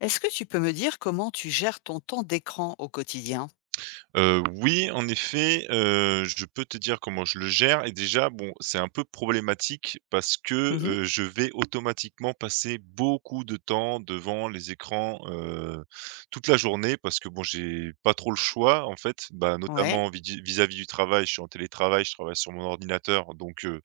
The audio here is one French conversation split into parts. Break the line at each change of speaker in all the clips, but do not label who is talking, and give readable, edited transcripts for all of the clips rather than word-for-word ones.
Est-ce que tu peux me dire comment tu gères ton temps d'écran au quotidien?
Oui, en effet, je peux te dire comment je le gère et déjà, bon, c'est un peu problématique parce que,
Mmh.
je vais automatiquement passer beaucoup de temps devant les écrans, toute la journée parce que, bon, j'ai pas trop le choix, en fait. Bah,
Ouais,
notamment vidi vis-à-vis du travail, je suis en télétravail, je travaille sur mon ordinateur donc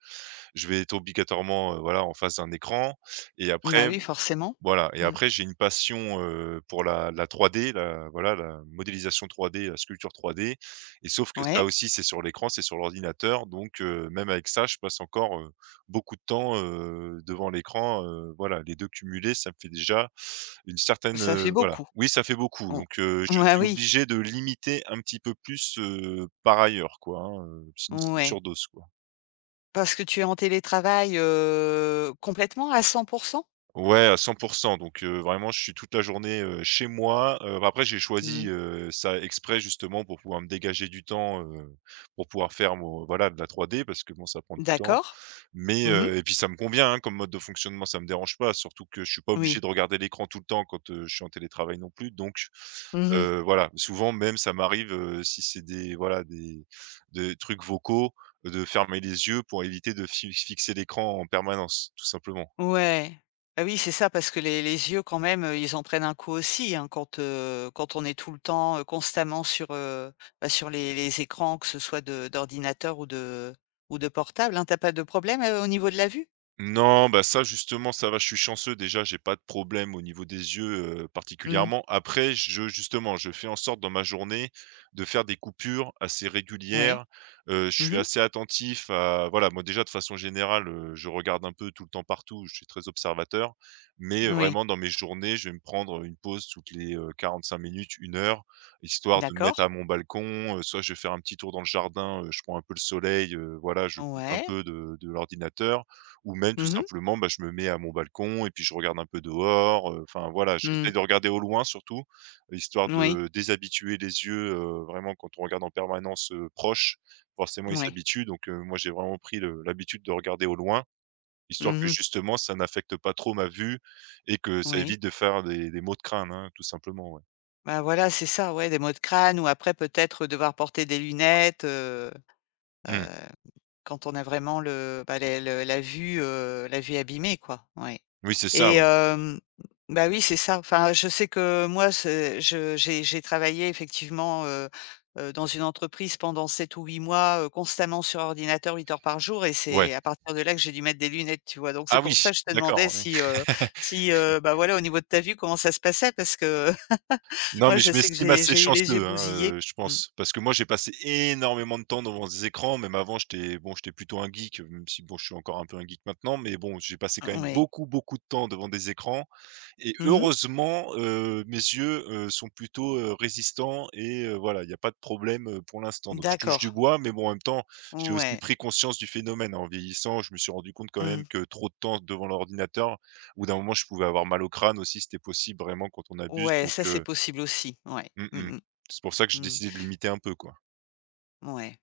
je vais être obligatoirement, voilà, en face d'un écran et
bah,
après
oui, forcément.
voilà et
Mmh.
après j'ai une passion, pour la 3D, la voilà, la modélisation 3D, la sculpture 3D et sauf que ça
Ouais,
aussi, c'est sur l'écran, c'est sur l'ordinateur donc même avec ça, je passe encore, beaucoup de temps, devant l'écran, voilà, les 2 cumulés, ça me fait déjà une certaine,
ça fait
voilà.
beaucoup.
Oui, ça fait beaucoup
On
donc je
Bah,
suis
oui,
obligé de limiter un petit peu plus, par ailleurs quoi, hein, sinon c'est une
ouais.
surdose, quoi.
Parce que tu es en télétravail, complètement à 100.
Ouais, à 100 donc vraiment je suis toute la journée, chez moi, bah, après j'ai
Mmh.
choisi, ça exprès justement pour pouvoir me dégager du temps, pour pouvoir faire mon voilà de la 3D parce que bon ça prend du temps
D'accord.
mais
Mmh.
et puis ça me convient, hein, comme mode de fonctionnement, ça me dérange pas, surtout que je suis pas obligé
Oui.
de regarder l'écran tout le temps quand, je suis en télétravail non plus donc
Mmh.
voilà. Souvent même ça m'arrive, si c'est des voilà des trucs vocaux, de fermer les yeux pour éviter de fi fixer l'écran en permanence, tout simplement.
Ouais. Bah, oui, c'est ça parce que les yeux quand même, ils en prennent un coup aussi, hein, quand on est tout le temps, constamment sur, bah, sur les écrans, que ce soit de d'ordinateur ou de portable, hein. Tu pas de problème, au niveau de la vue?
Non, bah, ça justement, ça va, je suis chanceux déjà, j'ai pas de problème au niveau des yeux,
Mmh.
particulièrement. Après, je justement, je fais en sorte dans ma journée de faire des coupures assez
Oui.
régulières. Je suis
Mmh.
assez attentif à voilà, moi déjà de façon générale, je regarde un peu tout le temps partout, je suis très observateur. Mais,
Oui.
vraiment dans mes journées, je vais me prendre une pause toutes les 45 minutes, une heure, histoire de me
D'accord.
mettre à mon balcon, soit je vais faire un petit tour dans le jardin, je prends un peu le soleil, voilà, je coupe un
Ouais.
peu de l'ordinateur. Ou même tout
Mmh mh.
simplement, bah, je me mets à mon balcon et puis je regarde un peu dehors, enfin voilà,
Mmh.
j'essaie de regarder au loin surtout, histoire
Oui.
de déshabituer les yeux, vraiment quand on regarde en permanence, proche, forcément ils
Oui.
s'habituent donc moi j'ai vraiment pris le l'habitude de regarder au loin, histoire que
Mmh.
justement ça n'affecte pas trop ma vue et que ça
Oui.
évite de faire des maux de crâne, hein, tout simplement, ouais.
Bah, voilà, c'est ça, ouais, des maux de crâne ou après peut-être devoir porter des lunettes. Heu
Mmh.
Quand on a vraiment le bah, les le la vue, la vue abîmée quoi, ouais.
Oui, c'est ça,
et
ouais.
hem, bah, oui, c'est ça. Enfin, je sais que moi, c'est je j'ai travaillé effectivement, dans une entreprise pendant 7 ou 8 mois, constamment sur ordinateur 8 heures par jour et
Ouais.
c'est à partir de là que j'ai dû mettre des lunettes, tu vois? Donc c'est
Ah oui!
pour ça que je te demandais
D'accord, ouais.
si, bah, voilà au niveau de ta vue, comment ça se passait? Parce que
Non,
moi
mais
je
je
sais que
m'estime
j'ai
assez
j'ai eu les yeux
chanceux, hein,
bousillés.
je
Mmh.
pense. Parce que moi, j'ai passé énormément de temps devant des écrans, même avant j'étais bon, j'étais plutôt un geek, même si bon, je suis encore un peu un geek maintenant, mais bon, j'ai passé quand même
Ouais.
beaucoup, beaucoup de temps devant des écrans et
Mmh.
heureusement, mes yeux, sont plutôt, résistants et voilà, il y a pas de problème, pour l'instant. Donc je touche
D'accord.
du bois, mais bon, en même temps, j'ai aussi
Ouais.
pris conscience du phénomène. En vieillissant, je me suis rendu compte quand
Mmh.
même que trop de temps devant l'ordinateur, au bout d'un moment, je pouvais avoir mal au crâne aussi, c'était possible vraiment quand on abuse.
Ouais,
Donc
ça c'est
heu
possible aussi, ouais.
Mmh
Mmh
mh.
mh.
C'est pour ça que j'ai
Mmh.
décidé de limiter un peu, quoi.
Ouais.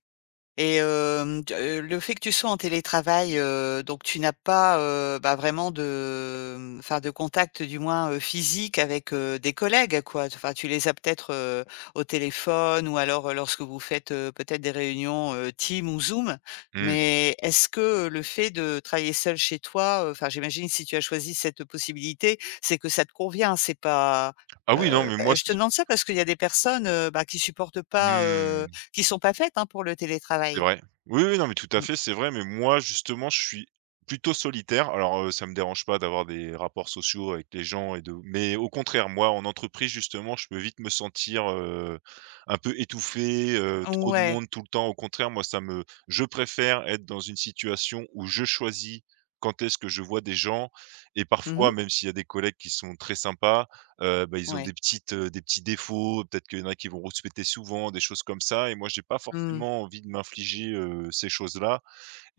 Et hem, t le fait que tu sois en télétravail, donc tu n'as pas, bah, vraiment de, enfin de contact du moins, physique avec, des collègues quoi. Enfin tu les as peut-être, au téléphone ou alors, lorsque vous faites, peut-être des réunions, Teams ou Zoom.
Mmh.
Mais est-ce que le fait de travailler seul chez toi, enfin j'imagine si tu as choisi cette possibilité, c'est que ça te convient, c'est pas,
Ah oui, non, mais moi,
bah, je te demande ça parce qu'il y a des personnes, bah, qui supportent pas,
mmh,
qui sont pas faites, hein, pour le
c'est
télétravail.
vrai. Oui, oui, non, mais tout à
Mmh.
fait, c'est vrai, mais moi, justement, je suis plutôt solitaire. Alors, ça me dérange pas d'avoir des rapports sociaux avec les gens et de mais au contraire, moi, en entreprise, justement, je peux vite me sentir, un peu étouffé, trop de
Ouais.
monde tout le temps. Au contraire, moi, ça me je préfère être dans une situation où je choisis quand est-ce que je vois des gens et
Mmh.
parfois, même s'il y a des collègues qui sont très sympas, bah, ils ont
Ouais.
des petites, des petits défauts, peut-être qu'il y en a qui vont rouspéter souvent, des choses comme ça et moi j'ai pas
Mmh.
forcément envie de m'infliger, ces choses-là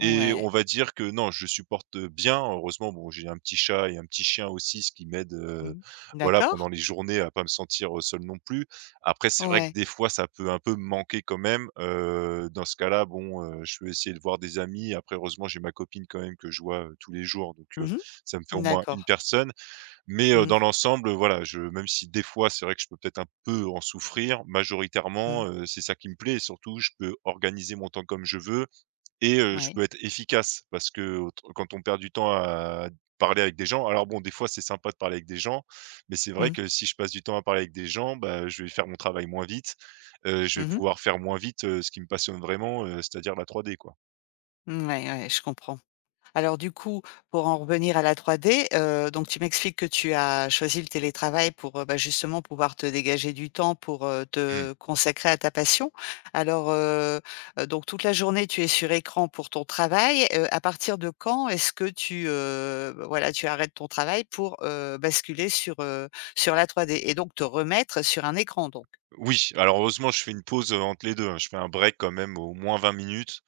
et on va dire que non, je supporte bien. Heureusement, bon, j'ai un petit chat et un petit chien aussi, ce qui m'aide,
Mmh.
voilà,
D'accord.
pendant les journées à pas me sentir, seul non plus. Après c'est vrai que
Ouais.
des fois ça peut un peu me manquer quand même, dans ce cas-là, bon, je vais essayer de voir des amis. Après heureusement j'ai ma copine quand même que je vois, tous les jours donc
Mmh.
ça me fait au moins une
D'accord.
personne mais,
Mmh.
dans l'ensemble, voilà, je même si des fois c'est vrai que je peux peut-être un peu en souffrir,
Mmh.
majoritairement, c'est ça qui me plaît et surtout je peux organiser mon temps comme je veux et je
Ouais.
peux être efficace parce que autre quand on perd du temps à parler avec des gens alors bon, des fois c'est sympa de parler avec des gens, mais c'est vrai
Mmh.
que si je passe du temps à parler avec des gens, bah, je vais faire mon travail moins vite, je vais
Mmh mh.
pouvoir faire moins vite, ce qui me passionne vraiment, c'est-à-dire la 3D, quoi.
Ouais, je comprends. Alors du coup, pour en revenir à la 3D, donc tu m'expliques que tu as choisi le télétravail pour, bah, justement pouvoir te dégager du temps pour, te consacrer à ta passion. Alors, heu donc toute la journée tu es sur écran pour ton travail, à partir de quand est-ce que tu, bah, voilà, tu arrêtes ton travail pour, basculer sur la 3D et donc te remettre sur un écran donc?
Oui, alors heureusement, je fais une pause, entre les 2, hein. Je fais un break quand même au moins 20 minutes,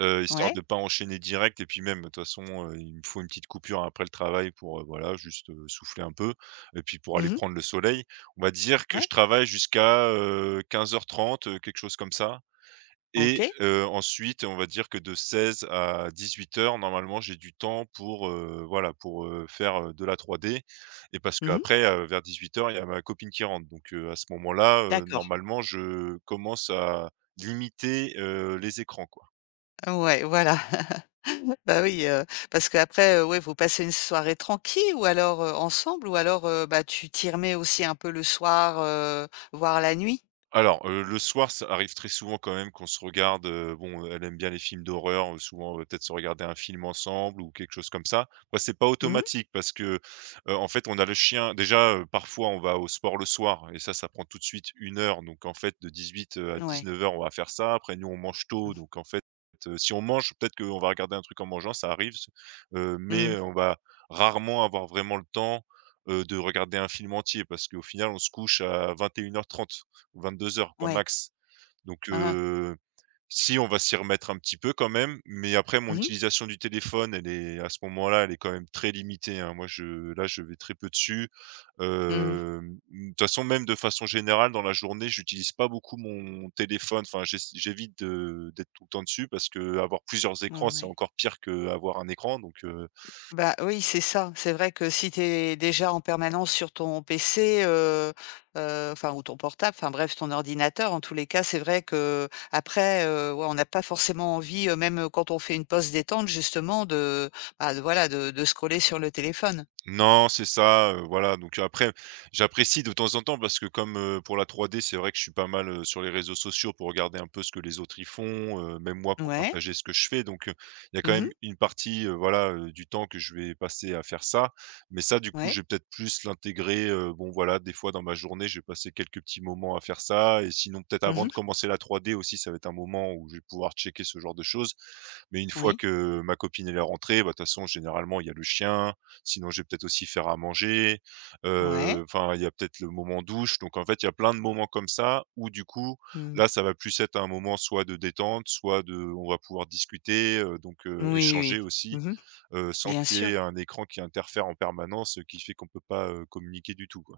histoire
Ouais.
de pas enchaîner direct et puis même, de toute façon, il me faut une petite coupure après le travail pour, voilà, juste, souffler un peu et puis pour aller
Mmh.
prendre le soleil. On va dire que
Ouais.
je travaille jusqu'à 15h30 quelque chose comme ça et
OK.
ensuite, on va dire que de 16 à 18 heures, normalement, j'ai du temps pour, voilà, pour, faire, de la 3D et parce
Mmh.
qu'après, vers 18 heures, il y a ma copine qui rentre donc à ce moment-là,
D'accord.
normalement, je commence à limiter, les écrans, quoi.
Ouais, voilà. Bah oui, parce qu'après, ouais, vous passez une soirée tranquille ou alors, ensemble ou alors, bah, tu t'y remets aussi un peu le soir, voire la nuit?
Alors, le soir, ça arrive très souvent quand même qu'on se regarde, bon, elle aime bien les films d'horreur, souvent, on peut-être se regarder un film ensemble ou quelque chose comme ça. Bah, c'est pas
Mmh.
automatique parce que, en fait, on a le chien déjà, parfois, on va au sport le soir et ça prend tout de suite une heure donc en fait, de dix-huit à
Ouais.
dix-neuf heures, on va faire ça. Après nous, on mange
Mmh.
tôt donc en fait, si on mange, peut-être qu'on va regarder un truc en mangeant, ça arrive s mais,
Mmh.
on va rarement avoir vraiment le temps, de regarder un film entier parce qu'au final, on se couche à 21h30 ou 22 heures quoi,
Ouais.
max. Donc
Hein, hein.
si on va s'y remettre un petit peu quand même, mais après mon
Mmh mh.
utilisation du téléphone, elle est à ce moment-là, elle est quand même très limitée, hein. Moi, je là, je vais très peu dessus.
Mmh.
De toute façon, même de façon générale, dans la journée, j'utilise pas beaucoup mon téléphone. Enfin, j'évite de d'être tout le temps dessus parce que avoir plusieurs écrans, c'est
Ouais.
encore pire qu'avoir un écran donc.
Bah, oui, c'est ça. C'est vrai que si tu es déjà en permanence sur ton PC, enfin ou ton portable, enfin bref, ton ordinateur, en tous les cas, c'est vrai qu'après, ouais, on n'a pas forcément envie, même, quand on fait une pause détente justement de, bah, de voilà, de scroller sur le téléphone.
Non, c'est ça, voilà, donc après, j'apprécie de temps en temps parce que comme, pour la 3D, c'est vrai que je suis pas mal, sur les réseaux sociaux pour regarder un peu ce que les autres y font, même moi pour
Ouais.
partager ce que je fais, donc il y a quand
Mmh.
même une partie, voilà, du temps que je vais passer à faire ça. Mais ça, du coup,
Ouais.
je vais peut-être plus l'intégrer, bon, voilà, des fois dans ma journée, je vais passer quelques petits moments à faire ça et sinon peut-être avant de
Mmh.
commencer la 3D aussi, ça va être un moment où je vais pouvoir checker ce genre de choses. Mais une fois
Oui.
que ma copine elle est rentrée, bah, de toute façon, généralement, il y a le chien. Sinon, je vais peut-être aussi faire à manger,
Ouais.
enfin, il y a peut-être le moment douche. Donc en fait, il y a plein de moments comme ça où du coup,
Mmh.
là, ça va plus être un moment soit de détente, soit de on va pouvoir discuter, donc
Oui, oui.
échanger aussi,
Mmh.
sans
Bien
qu'il y ait
sûr.
un écran qui interfère en permanence, qui fait qu'on peut pas, communiquer du tout, quoi.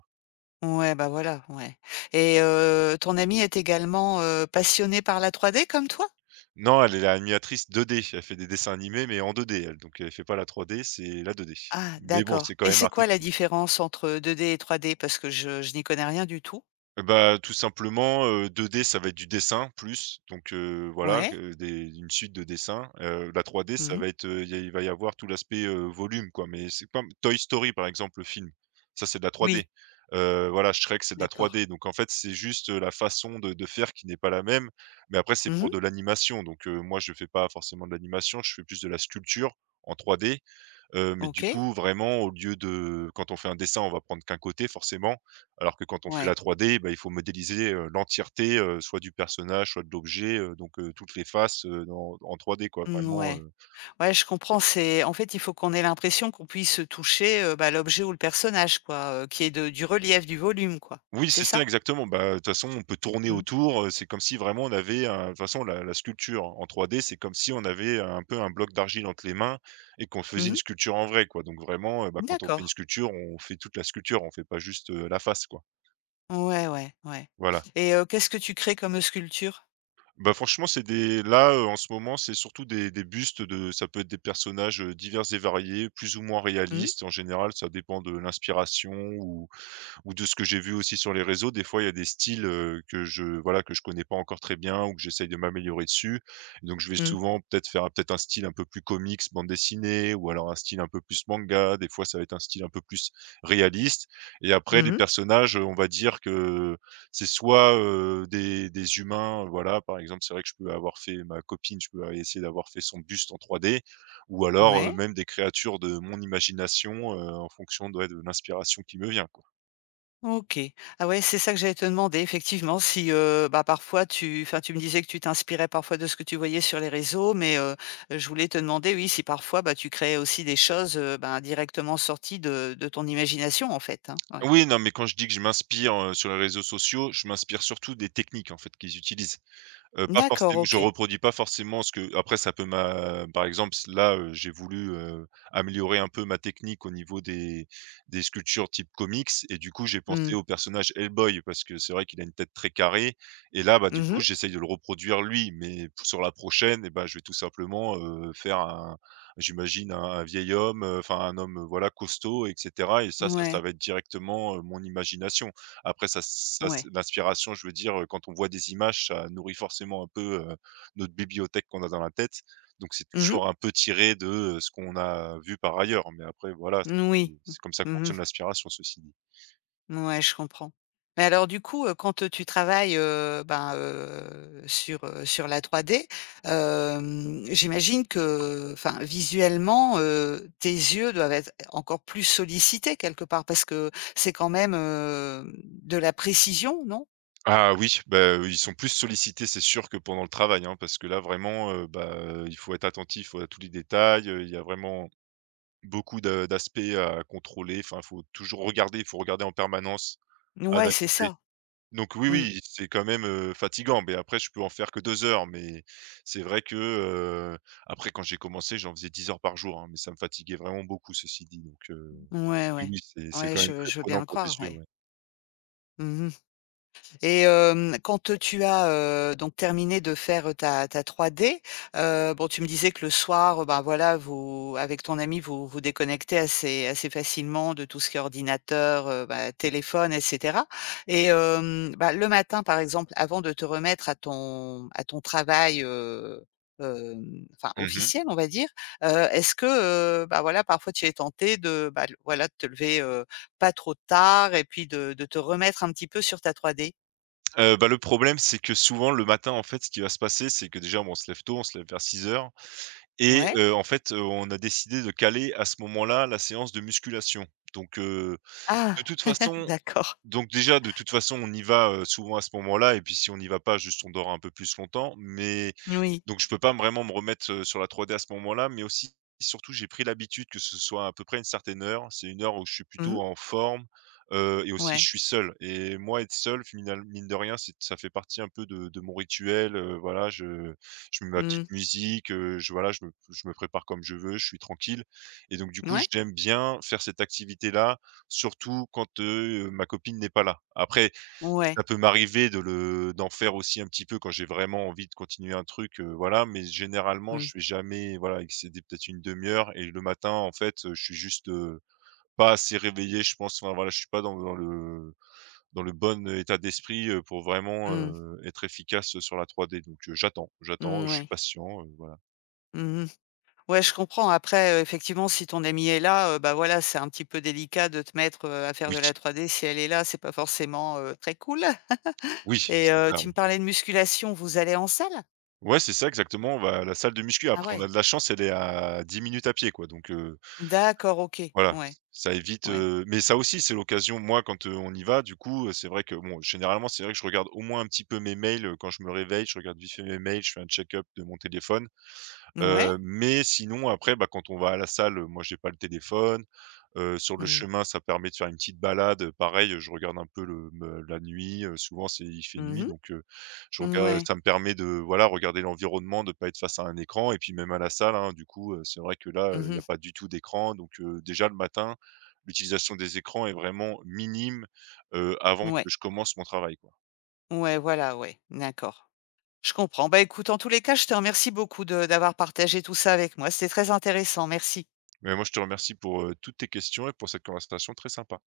Ouais, bah, voilà, ouais. Et ton ami est également, passionnée par la 3D comme toi?
Non, elle est animatrice 2D. Elle fait des dessins animés, mais en 2D donc elle fait pas la 3D, c'est la 2D.
Ah,
Mais bon,
d'accord
c'est quand
et
même
c'est quoi la
artistique.
différence entre 2D et 3D? Parce que je n'y connais rien du tout.
Eh bah, tout simplement, 2D ça va être du dessin plus, donc voilà,
Ouais.
des une suite de dessins. La 3D ça
Mmh.
va être, il va y avoir tout l'aspect, volume quoi, mais c'est comme Toy Story par exemple, le film, ça c'est de la
Oui,
3D. Voilà, Shrek c'est de la
d'accord.
3D, donc en fait c'est juste, la façon de faire qui n'est pas la même, mais après c'est
Mmh.
pour de l'animation, donc moi je fais pas forcément de l'animation, je fais plus de la sculpture en 3D. Mais du
OK.
coup, vraiment, au lieu de quand on fait un dessin, on va prendre qu'un côté forcément, alors que quand on fait
Ouais.
la 3D, bah, il faut modéliser, l'entièreté, soit du personnage, soit de l'objet, donc toutes les faces, dans en 3D quoi,
Mmh,
vraiment,
ouais. Ouais, je comprends, c'est en fait, il faut qu'on ait l'impression qu'on puisse toucher, bah, l'objet ou le personnage, quoi, qu'il y ait de du relief, du volume, quoi.
oui,
C'est
c'est ça
ça?
exactement, bah, de toute façon, on peut tourner
Mmh.
autour, c'est comme si vraiment on avait un de toute façon la sculpture en 3D, c'est comme si on avait un peu un bloc d'argile entre les mains et qu'on faisait
Mmh
une
mh.
sculpture en vrai quoi, donc vraiment, bah, quand on fait
D'accord.
une sculpture, on fait toute la sculpture, on fait pas juste, la face quoi,
Ouais, ouais, ouais.
voilà.
Et qu'est-ce que tu crées comme sculpture?
Bah, franchement, c'est des là, en ce moment, c'est surtout des bustes de ça peut être des personnages, divers et variés, plus ou moins
Mmh,
réalistes. En général, ça dépend de l'inspiration ou de ce que j'ai vu aussi sur les réseaux. Des fois, il y a des styles, que je voilà, que je connais pas encore très bien ou que j'essaye de m'améliorer dessus. Et donc je vais
mmh.
souvent peut-être faire peut-être un style un peu plus comics, bande dessinée ou alors un style un peu plus manga. Des fois, ça va être un style un peu plus réaliste et après
Mmh
les
mh.
personnages, on va dire que c'est soit, des humains, voilà, par exemple, c'est vrai que je peux avoir fait ma copine, je peux essayer d'avoir fait son buste en 3D ou alors,
Ouais,
même des créatures de mon imagination, en fonction, ouais, de l'inspiration qui me vient, quoi.
OK. Ah ouais, c'est ça que j'allais te demander effectivement si, bah, parfois tu enfin, tu me disais que tu t'inspirais parfois de ce que tu voyais sur les réseaux, mais je voulais te demander, oui, si parfois, bah, tu créais aussi des choses, ben, directement sorties de ton imagination, en fait, hein? Ouais.
Oui, non, mais quand je dis que je m'inspire, sur les réseaux sociaux, je m'inspire surtout des techniques, en fait, qu'ils utilisent. Pas
D'accord,
forcém je
OK.
reproduis pas forcément ce que après ça peut m'a par exemple s là, j'ai voulu, améliorer un peu ma technique au niveau des sculptures type comics et du coup j'ai
Mmh.
pensé au personnage Hellboy parce que c'est vrai qu'il a une tête très carrée. Et là, bah, du
Mmh
coup
mh.
j'essaye de le reproduire lui mais p sur la prochaine et bah, je vais tout simplement, faire un j'imagine un vieil homme, enfin un homme, voilà costaud et cetera et ça
Ouais,
va être directement, mon imagination. Après ça ça
ouais.
l'inspiration, je veux dire, quand on voit des images, ça nourrit forcément un peu, notre bibliothèque qu'on a dans la tête. Donc c'est
Mmh mh.
toujours un peu tiré de, ce qu'on a vu par ailleurs. Mais après voilà, c'est
Moui.
c'est comme ça que
Mmh mh.
fonctionne l'inspiration, ceci dit.
Ouais, je comprends. Mais alors du coup, quand, tu travailles, ben, sur, la 3D. J'imagine que, enfin, visuellement, tes yeux doivent être encore plus sollicités quelque part parce que c'est quand même, de la précision, non?
Ah oui, bah, ils sont plus sollicités, c'est sûr que pendant le travail, hein, parce que là vraiment, bah, il faut être attentif à tous les détails, il y a vraiment beaucoup d'aspects à contrôler. Enfin, il faut toujours regarder, il faut regarder en permanence,
Ouais, c'est
analyser.
ça.
Donc oui,
Mmh.
oui, c'est quand même, fatigant, mais après je peux en faire que 2 heures, mais c'est vrai que, après quand j'ai commencé, j'en faisais 10 heures par jour, hein, mais ça me fatiguait vraiment beaucoup ceci dit, donc
Ouais,
oui,
ouais.
oui, c'est
Ouais,
quand même
je
très
veux bien
prenant
le
pour les
croire,
yeux,
ouais.
ouais.
Mmh. Et quand tu as, donc terminé de faire, ta 3D, bon, tu me disais que le soir, ben, voilà, vous avec ton ami, vous vous déconnectez assez assez facilement de tout ce qui est ordinateur, bah, téléphone et cetera et bah, le matin, par exemple, avant de te remettre à ton travail, enfin
Mmh mh.
officiel, on va dire, est-ce que, bah, voilà, parfois tu es tenté de, bah, voilà, de te lever, pas trop tard et puis de te remettre un petit peu sur ta 3D.
Bah, le problème, c'est que souvent le matin, en fait, ce qui va se passer, c'est que déjà, bon, on se lève tôt, on se lève vers 6 heures et
Ouais.
en fait, on a décidé de caler à ce moment-là la séance de musculation, donc
Ah!
de toute façon.
D'accord.
Donc déjà, de toute façon, on y va, souvent à ce moment-là et puis si on n'y va pas, juste on dort un peu plus longtemps, mais
Oui.
donc je peux pas vraiment me remettre, sur la 3D à ce moment-là, mais aussi surtout j'ai pris l'habitude que ce soit à peu près une certaine heure. C'est une heure où je suis
Mmh.
plutôt en forme, et aussi je
Ouais.
suis seul et moi être seul final mine de rien, c'est ça fait partie un peu de mon rituel, voilà, je mets ma
Mmh.
petite musique, je voilà, je me prépare comme je veux, je suis tranquille et donc du coup,
Ouais.
j'aime bien faire cette activité-là surtout quand, ma copine n'est pas là. Après,
Ouais.
ça peut m'arriver de le d'en faire aussi un petit peu quand j'ai vraiment envie de continuer un truc, voilà, mais généralement,
Mmh.
je vais jamais, voilà, excéder peut-être une demi heure et le matin, en fait, je suis juste, pas assez réveillé, je pense. Enfin, voilà, je suis pas dans le bon état d'esprit, pour vraiment,
Mmh.
être efficace sur la 3D donc j'attends,
Mmh,
je suis
ouais.
patient, voilà.
Mmh. Ouais, je comprends. Après, effectivement, si ton amie est là, bah, voilà, c'est un petit peu délicat de te mettre, à faire
Oui,
de la 3D. Si elle est là, c'est pas forcément, très cool.
oui,
Et
c'est ça,
tu
oui.
me parlais de musculation, vous allez en salle?
Ouais, c'est ça exactement, bah, la salle de muscu,
Ah
après on a
ouais.
de la chance, elle est à 10 minutes à pied quoi donc
D'accord, OK.
voilà,
Ouais.
ç ça évite,
Ouais.
mais ça aussi, c'est l'occasion. Moi, quand, on y va, du coup, c'est vrai que bon, généralement, c'est vrai que je regarde au moins un petit peu mes mails, quand je me réveille, je regarde vite fait mes mails, je fais un check-up de mon téléphone.
Ouais.
Mais sinon après, bah, quand on va à la salle, moi j'ai pas le téléphone, sur le
Mmh.
chemin, ça permet de faire une petite balade, pareil, je regarde un peu le me la nuit, souvent c'est il fait
Mmh
nuit
mh.
donc je regarde
Mouais.
ça me permet de, voilà, regarder l'environnement, de pas être face à un écran et puis même à la salle, hein, du coup, c'est vrai que là, il n'y
Mmh.
a pas du tout d'écran donc déjà le matin, l'utilisation des écrans est vraiment minime, avant
Ouais.
que je commence mon travail, quoi.
Ouais, voilà, ouais. D'accord. Je comprends. Bah, écoute, en tous les cas, je te remercie beaucoup de d'avoir partagé tout ça avec moi. C'était très intéressant. Merci.
Mais moi je te remercie pour, toutes tes questions et pour cette conversation très sympa.